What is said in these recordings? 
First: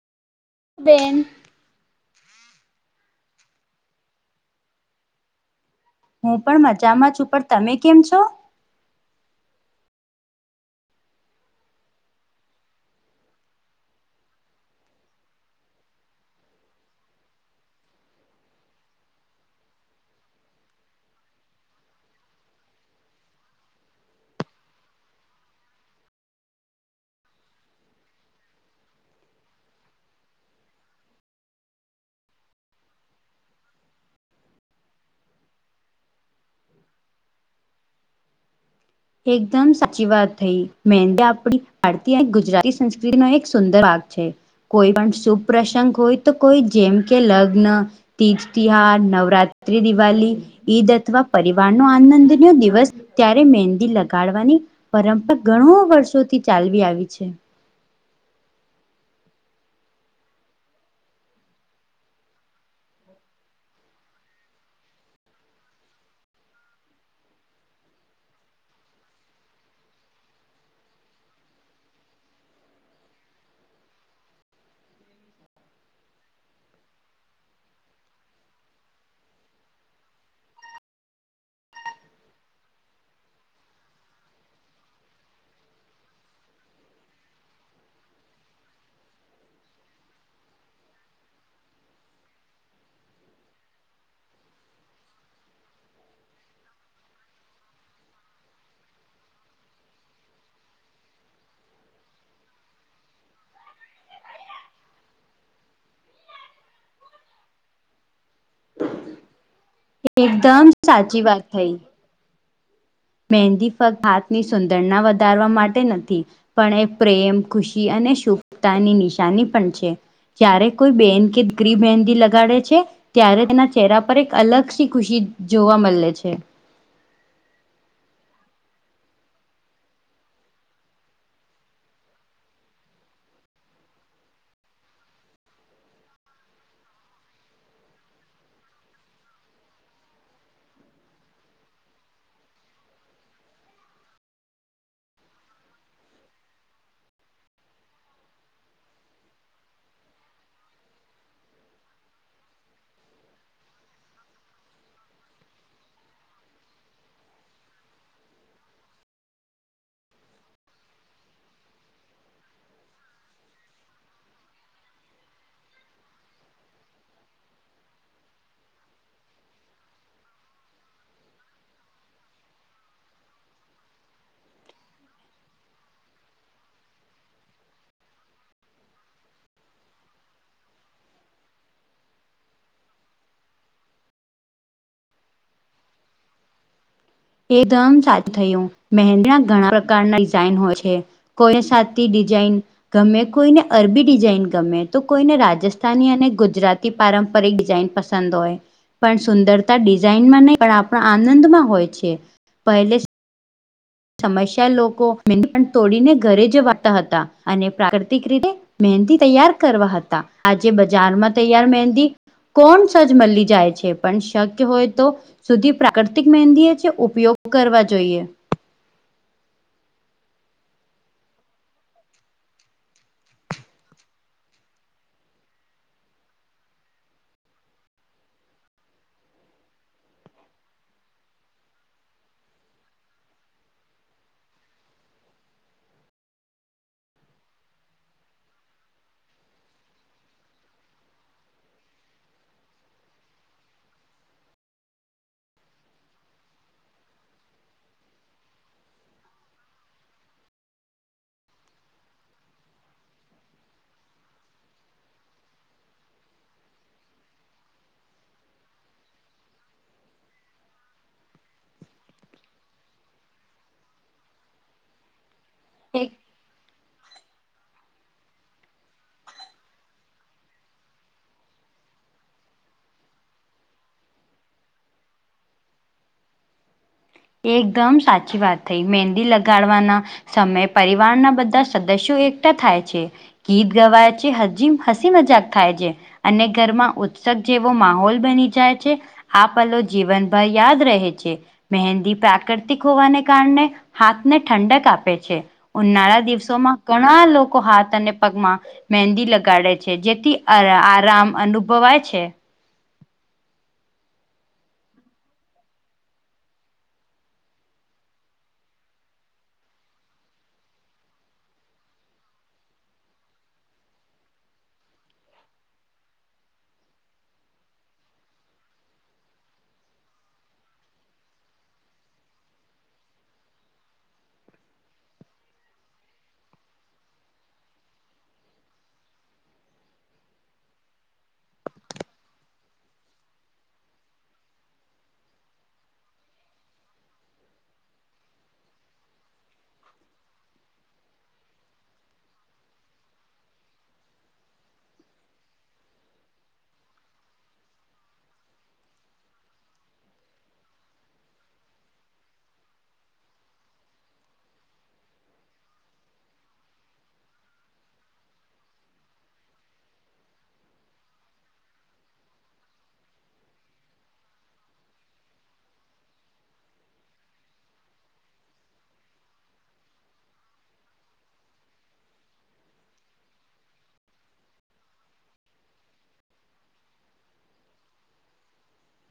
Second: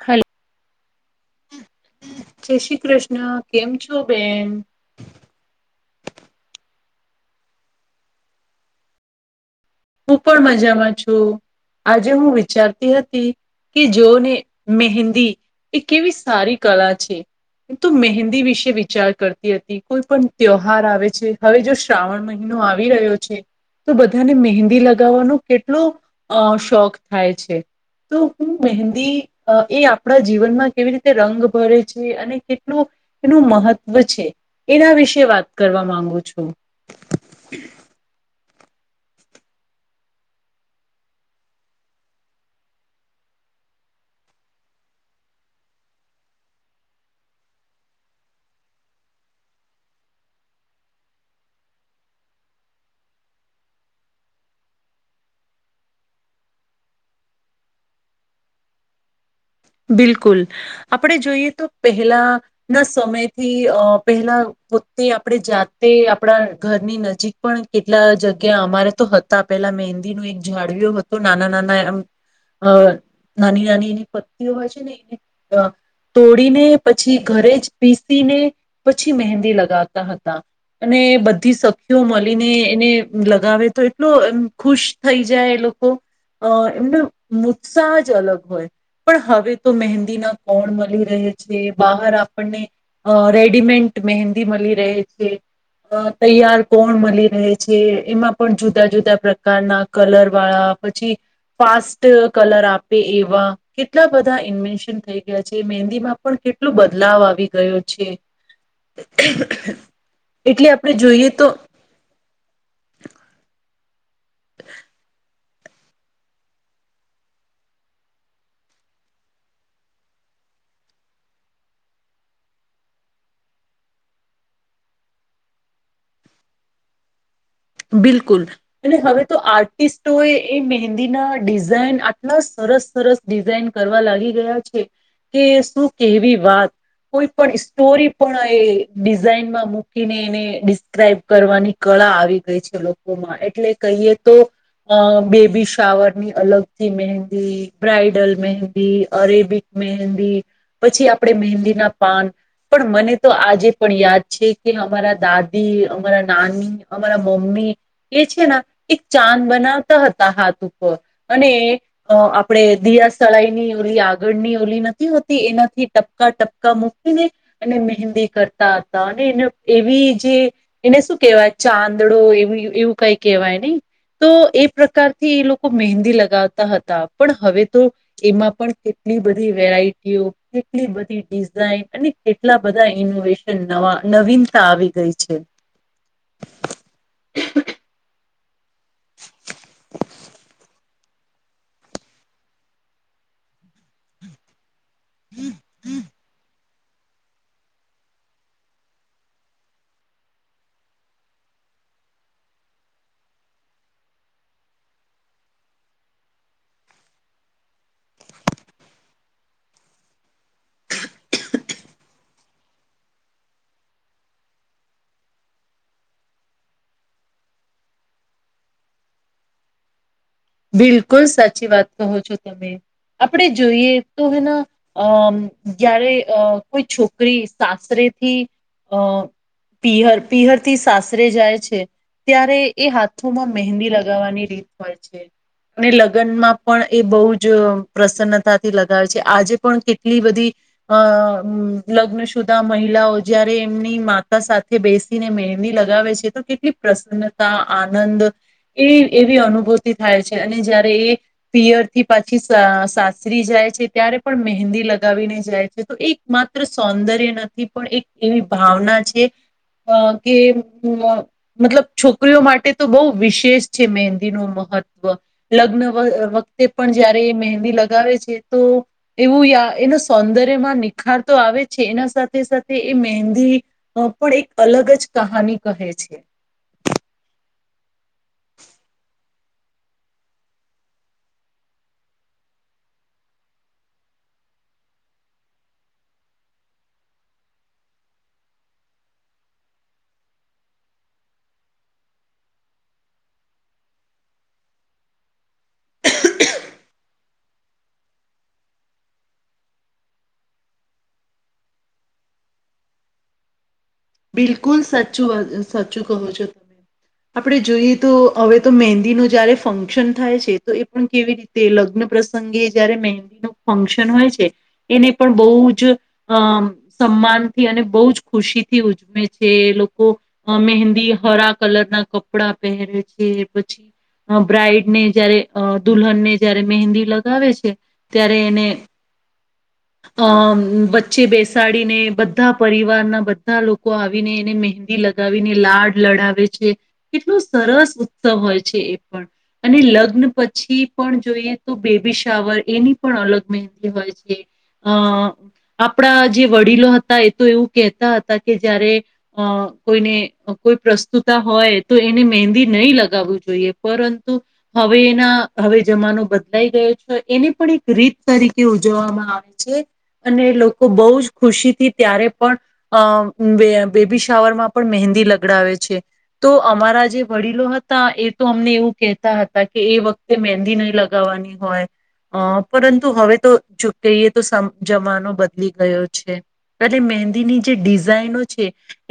હ બેન જય શ્રી કૃષ્ણ, કેમ છો બેન? હું પણ મજામાં છું, પણ તમે કેમ છો? હું પણ મજામાં છું, આજે હું વિચારતી હતી કે જોને મહેંદી એ કેવી સારી કલા છે. તો મહેંદી વિશે વિચાર કરતી હતી કોઈ પણ ત્યોહાર આવે છે, હવે જો શ્રા શ્રાવણ મહિનો આવી રહ્યો છે, તો બધાને મહેંદી હેંદી લગાવવાનો કેટલો અ શોખ થાય છે તો મહેંદી એ આપણા જીવનમાં કેવી રીતે રંગ ભરે છે અને કેટલું એનું મહત્વ છે એના વિશે વાત કરવા માંગુ છું. એકદમ સાચી વાત થઈ મહેંદી આપડી ભારતીય ગુજરાતી સંસ્કૃતિનો એક સુંદર ભાગ છે. કોઈ પણ શુભ પ્રસંગ હોય તો કોઈ જેમ કે લગ્ન તીજ તિહાર નવરાત્રી, દિવાલી ઈદ અથવા પરિવારનો આનંદનો દિવસ ત્યારે મેં હદી લગાડવાની પરંપરા ઘણો વર્ષોથી ચાલવી આવી છે. બિલકુલ આપડે જોઈએ તો પહેલાં ના સમયથી અ પેહલાં પોતે આપે જાતે આપણા ઘરની નજીક પણ કેટલા જગ્યા અમારે તો હ પેલા મહેંદીનો એક જાળવ્યું હતો નાનાં નાનાં એમ અ નાની નાની એની પત્નીઓ હોય છે ને એ તોડીને પછી ઘરે જ પીસીને પછી મહેંદી લગાવતાં હતાં. અને બધી સખીઓ મલીને એને લગાવે તો એટલો ખુશ થઈ જાય એ લોકો અ એમને ઉત્સાહ જ અલગ હોય. પણ હવે તો મહેંદીના કોણ મળી રહે છે બહાર આપણને. અ રેડીમેન્ટ મહેંદી મળી રહે છે. અ તૈયાર કોણ મલી રહે છે એમાં પણ જુદાં-જુદાં પ્રકારનાં કલરવાળા પછી ફાસ્ટ કલર આપે એવાં. કેટલા બધા ઈન્વેન્શન થઈ ગયાં છે મંહેદીમાં પણ કેટલો બદલાવ આવી ગયો છે. એટલે એકદમ આપણે સાચી જોઈએ વાત તો થઈ મહેંદી ફક્ત હાથની સુંદરના વધારવા માટે નથી. પણ એ પ્રેમ, ખુશી અને શુભતાની નિશાની પણ છે. જયારે કોઈ બેન કે દીકરી મહેંદી લગાડે છે. ત્યારે તેના ચહેરા પર એક અલગથી ખુશી જોવા મળે છે. બિલકુલ. અને હવે તો આર્ટિસ્ટોએ એ મહેંદીના ડિઝાઇન આટલાં સરસ સરસ ડિઝાઈન કરવા લાગી ગયા છે કે છે શું કેવી વાત! કોઈ પણ સ્ટોરી પણ એ ડિઝાઈનમાં મૂકીને એને ડિસ્ક્રાઈબ કરવાની કળા આવી ગઈ છે લોકોમાં એટલે કહીએ તો અ બેબી શાવરની અલગથી મહેંદી, બ્રાઇડલ મહેંદી, અરેબિક મહેંદી પછી આપણે મહેંદીના પાન. પણ મને તો આજે પણ યાદ છે કે અમારા દાદી, અમારા નાની, અ મારા મમ્મી એ છે ને એક ચાંદ બનાવતા હતાં હાથ ઉપર અને અ આપણે દિયાસળાઈની ઓલી આગળની ઓલી નથી હોતી એનાથી ટપ કા ટપકા મૂકીને ને મહેંદી કરતાં હતાં અને એને એવી જે એને શું કેહેવાય ચાંદડો એવી એવું કાઈ કેહવાય નઈ? તો એ પ્રકારથી એ લોકો મહેંદી લગાવતાં હતાં પણ હવે તો એમાં પણ કેટલી બધી વેરાયટીઓ, કેટલી બધી ડિઝાઈન અને કેટલા બધા ઈનોવેશન નવાં નવીનતા આવી ગઈ છે. એકદમ સાચું થયું મહેંદીના ઘણાં પ્રકારના ડિઝાઈન હોય છે. કોઈને સાતી ડિઝાઈન ગમે, કોઈને અરબી ડિઝાઈન ગમે. તો કોઈને રાજસ્થાની અને ગુજરાતી પારંપરિક ડિઝાઈન પસંદ હોય. પણ સુંદરતા ડિઝાઈનમાં નઈ પણ આપણા આનંદમાં હોય છે પહેલે સમસ્યા લોકો મંહેદી પણ થોડીને ઘરે જ ઉગાડતા હતાં અને પ્રાકૃતિક રીતે મહેંદી તૈયાર કરવા હતાં આજે બજારમાં તૈયાર મહેંદી કોનસ મલી જાય છે પન શક્ય હોય તો સુધી પ્રાકૃતિક મહેંદી એ છે ઉપયોગ કરવા જોઈએ. બિલકુલ સાચી વાત કહો છો તમે, આપણે જોઈએ તો હેના અમ્મ જ્યારે અહ કોઈ છોકરી સાસરેથી અહ પિહર, પિહર થી સાસરે જાય છે ત્યારે એ હાથોમાં મહેંદી લગાવવાની રીત હોય છે. ને લગ્નમાં પણ એ બોઉ જ અહ પ્રસન્નતાથી લગાવે છે આજે પણ કેટલી બધી અહ અમ્મ લગ્ન સુુદા મહિલાઓ જયારે એમની માતા સાથે બેસ ને મેહંદી લગાવે છે તો કેટલી પ્રસન્નતા આનંદ એ એવી અનુભૂતિ થાય છે અને જયારે એ પિયર થી પાછી સ-સાસરી જાય છે ત્યારે પણ મહેંદી લગાવીને જાય છે તો એક માત્ર સૌંદર્ય નથી પણ એક એવી ભાવના છે અહ કે બૂ અહ મતલબ છોકરીઓ માટે તો બોઉ વિશેષ છે મહેંદીનું મહ ત્વ લગ્ન વ-વખતે પણ જયારે મહેંદી લગાવે છે તો એવું યા એના સૌંદર્યમાં નિખાર તો આવે છે એના સાથે સાથે એ મહેંદી અહ પણ એક અલગ જ કહાની કહે છે. એકદમ સાચી વાત થઈ. મેહંદી લગાડવાના સમયે પરિવારના બધા સદસ્યો એકઠા થાય છે. ગીત ગવાય છે. હજી હસી મજાક થાય જે. અને ઘરમાં ઉત્સક જેવો માહોલ બની જાય છે. આ પલો જીવનભર યાદ રહે છે મેહન દી પ્રાકૃતિક હોવાને કારણે હાથને ઠંડક આપે છે. ઉનાળા દિવસોમાં ઘણા લોક કો હાથ અને પગમાં મહેંદી લગાડે છે જેથી અહ આરામ અનુભવાય છે. બિલકુલ સચું અહ સચું કહો છો. આપડે જોઈએ તો અવે તો મહેંદી નો જયારે ફંક્શન થાય છે તો એ પણ કેવી રીત તે લગ્ન પ્રસંગે જયારે મહેંદી નો ફંક્શન હોય છે એને પણ બોઉ જ અહ સમાનથી અને બોઉ જ ખુશી થી ઉજમે છે એ લોકો અહ મહેંદી હરા કલર ના કપડા પહેરે છે પછી અહ બ્રાઇડ ને જયારે અહ દુલ્હનને જયારે મહેંદી લગાવે છે ત્યારે એને અમ્મ વચ્ચે બેસાડીને બધા પરિવારના બ ધા લોકો આવીને એને મહેંદી લગાવીને લાડ લડાવે છે. કેટલું સરસ ઉત્સવ હોય છે એ પણ. અને લગ્ન પછી પણ જોઈએ તો બેબી શાવર એની પણ અલગ મહેંદી હોય છે. અહ આપડા જે વડીલો હતા એ તો એવું કહેતા હતા કે જયારે અહ કોઈને કોઈ પ્રસ્તુતા હોય તો એને મહેંદી નહીં લગાવવું જોઈએ પરંતુ હવે એના હવે જમાનો બદલાઈ ગયો છે એને પણ એક રીત તરીકે ઉજવામાં આવે છે. અને લોકો બહુ જ ખુશીથી ત્યારે પણ અહ બે અહ બેબી શાવર માં પણ મહેંદી લગડાવે છે. તો અમારા જે વડીલો હતા એ તો અમને એવું કેહેતા હતા કે એ વક તે મેહંદી નહી લગાવવાની હોય. અહ પરંતુ હવે તો જો કહીએ તો સમ જમાનો બદલી ગયો છે. તલે મહેંદીની જે ડિઝાઇનો છે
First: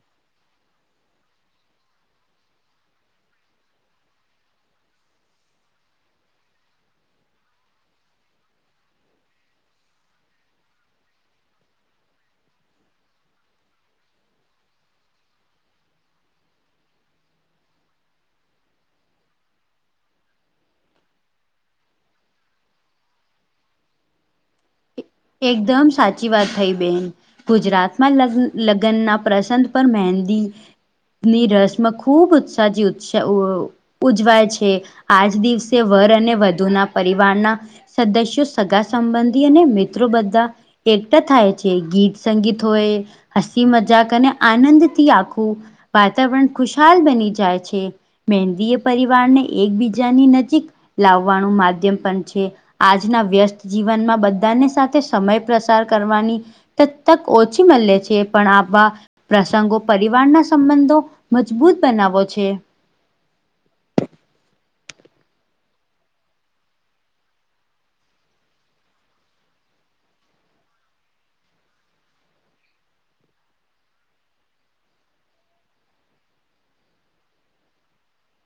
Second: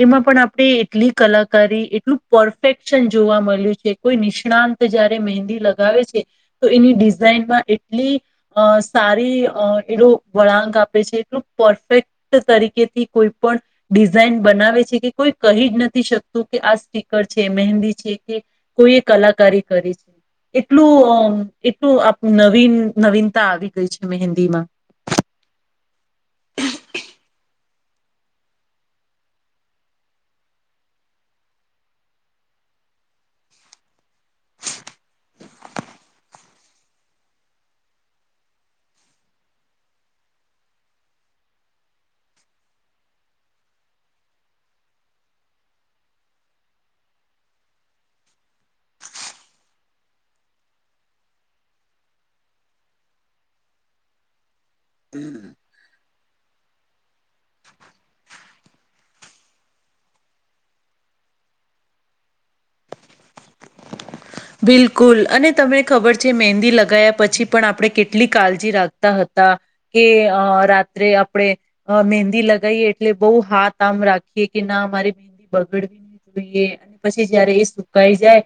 એમાં પણ આપડે એટલી કલાકારી એટલું પરફેક્શન જોવા મળ્યું છે કોઈ નિષ્ણાંત જયારે મહેંદી લગાવે છે તો એની ડિઝાઇનમાં એટલી અહ સારી અહ એડો વળાંક આપે છે એટલું પરફેક્ટ તરીકે થી કોઈ પણ ડિઝાઇન બનાવે છે કે કોઈ કહી જ નથી શકતું કે આ સ્ટીકર છે મહેંદી છે કે કોઈએ કલાકારી કરી છે. એટલું અહ એટલું આપ નવીન નવીનતા આવી ગઈ છે હિન્દી માં. એકદમ સાચી વાત થઈ બેન. ગુજરાતમાં લગ લગ્નના પ્રસંગ પર મહેંદી. ની રસમ ખૂબ ઉત્સાહ [unintelligible] ઉજવાય છે, આજ દિવસે વર અને વધુના પરિવારના. સદસ્યો સગા સંબંધી અને મિત્રો બધા. એકટા થાય છે, ગીત સંગીત હોય. હસી મજાક અને આનંદથી આખું વાતાવરણ ખુશાલ બની જાય છે. મંદી એ પરિવારને એકબીજાની નજીક. લાવવાનું માધ્યમ પણ છે, આજના વ્યસ્ત જીવનમાં બધાની સાથે સમય [unintelligible] [unintelligible] કરવાની [unintelligible] ઓછી મળે છે, પણ આ પ્રસંગો પરિવારના સંબંધો મજબૂત બનાવો છે. બિલકુલ અને તમને ખબર છે, મહેંદી લગાયા પછી પણ આપણે કેટલી [unintelligible] રાખતા હતા. કે અ રાત્રે આપણેે. અ મહેંદી લગીએ એટલે [unintelligible] હાથ આમ રાખીએ કે ના અમારે [unintelligible] ઈ અને પછી જયારે એ સુકાઈ જાય.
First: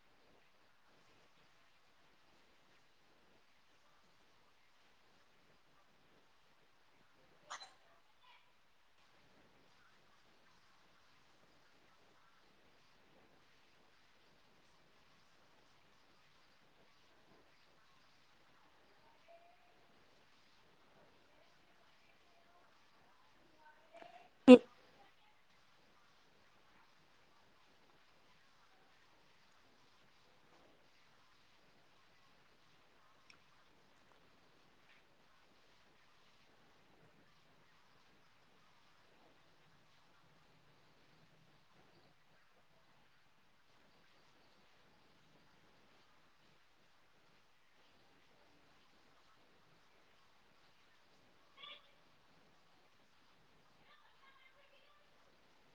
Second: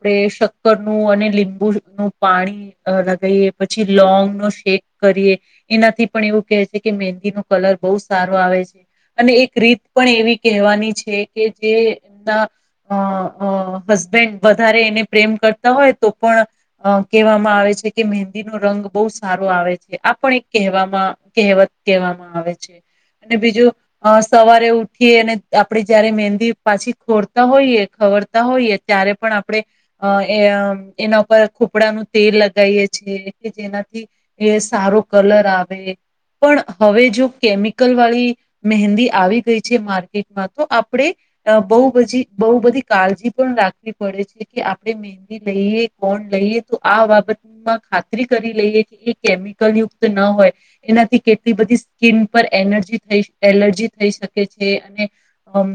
[unintelligible] શક્કર નું અને લીંબુ નું પાણી. અ લગીએ પછી લોંગ નો શેક કરીએ. એનાથી પણ એવું કહે છે, કે મહેંદી ન કલર બહુ સારો આવે છે. અને એક રીત પણ એવી કહેવાની છે, કે જે [unintelligible] અ હસબેન્ડ વધારે એને પ્રેમ કરતા હોય તો પણ. અ કહેવામાં આવે છે, કે મહેંદી નો રંગ બહુ સારો આવે છે, આ પણ એક કહેવામાં [unintelligible] કહેવામાં આવે છે, અને બીજું. અ સવારે ઉઠી અને આપડે જયારે મહેંદી પાછી ખોરતા હોઈએ ખબર. હોઈએ ત્યારે પણ આપ. આપણે એ એના ઉપર ખોપડાનું તેલ લગીએ છીએ કે જેનાથી. એ સારો કલર આવે પણ હવે જો કેમિકલ વાળી. મહેંદી આવી ગઈ છે, માર્કેટમાં તો આપણેે. અ બહુ બછી બહુ બધી કાળજી પણ રાખવી પડે છે, કે આપણે લઈએ કોણ લઈએ તો આ બાબત. માં ખાતરી કરી લઈએ કે એ કેમિકલ યુક્ત ન હોય. એનાથી કેટલી બધી સ્કીિન પર એનર્જી થઈ એલર્જી થઈ શકે છે, અને. અમ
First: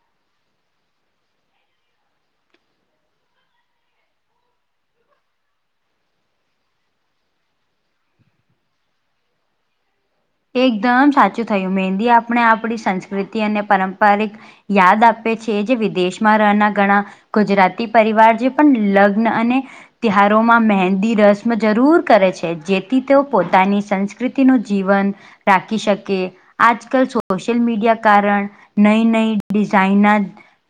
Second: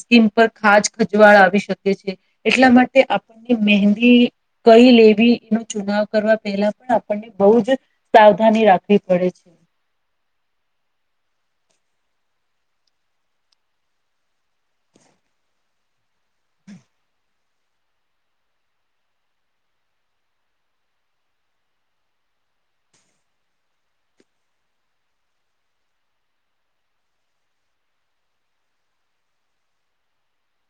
સ્કીન પર ખાજ ખજવાળ આવી શકે છે, એટલા મા તે આપણી મહેંદી. કઈ લેવી એનો ચુનાવ કરવા પહેલા પણ આપણને બહ જ. સાવધાની રાખવી પડે છે. એકદમ સાચું થયું મેહેંદી આપણે આપણી સંસ્કૃતિ અને પારંપારિક. યાદ આપે છે, જે વિદેશમાં રહેના ઘણા. ગુજરાતી પરિવાર જે પણ લગ્ન અને. તિહારોમાં મહેંદી રસ્મ જરૂર કરે છે જેથી તેઓ પોતાની સંસ્કૃતિનું જીવન. [unintelligible] શકે. અજ કલ સોશલ મીડિયા કારણ નઈ નઈ ડિઝઇના.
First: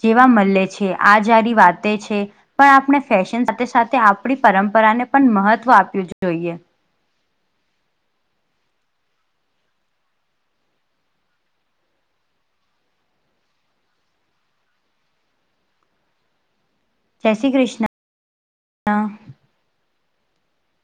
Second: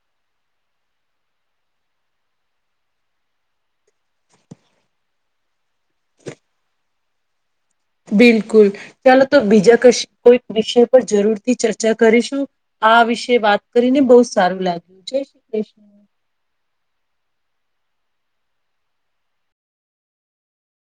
જેવા મળે છે, આ જારી વાતે છે. પણ આપણે ફેશન સાથે સાથે આપણી પરંપરાને પણ મહત્વ આપ્યું જોઈએ. બિલકુલ ચાલો તો બીજા કશ કોઈ વિષય પર જરૂરથી ચર્ચા કરીશું. આ વિશે વાત કરીને બહુ સારું લાગ્યું છે, [unintelligible] જય શ્રી કૃષ્ણ.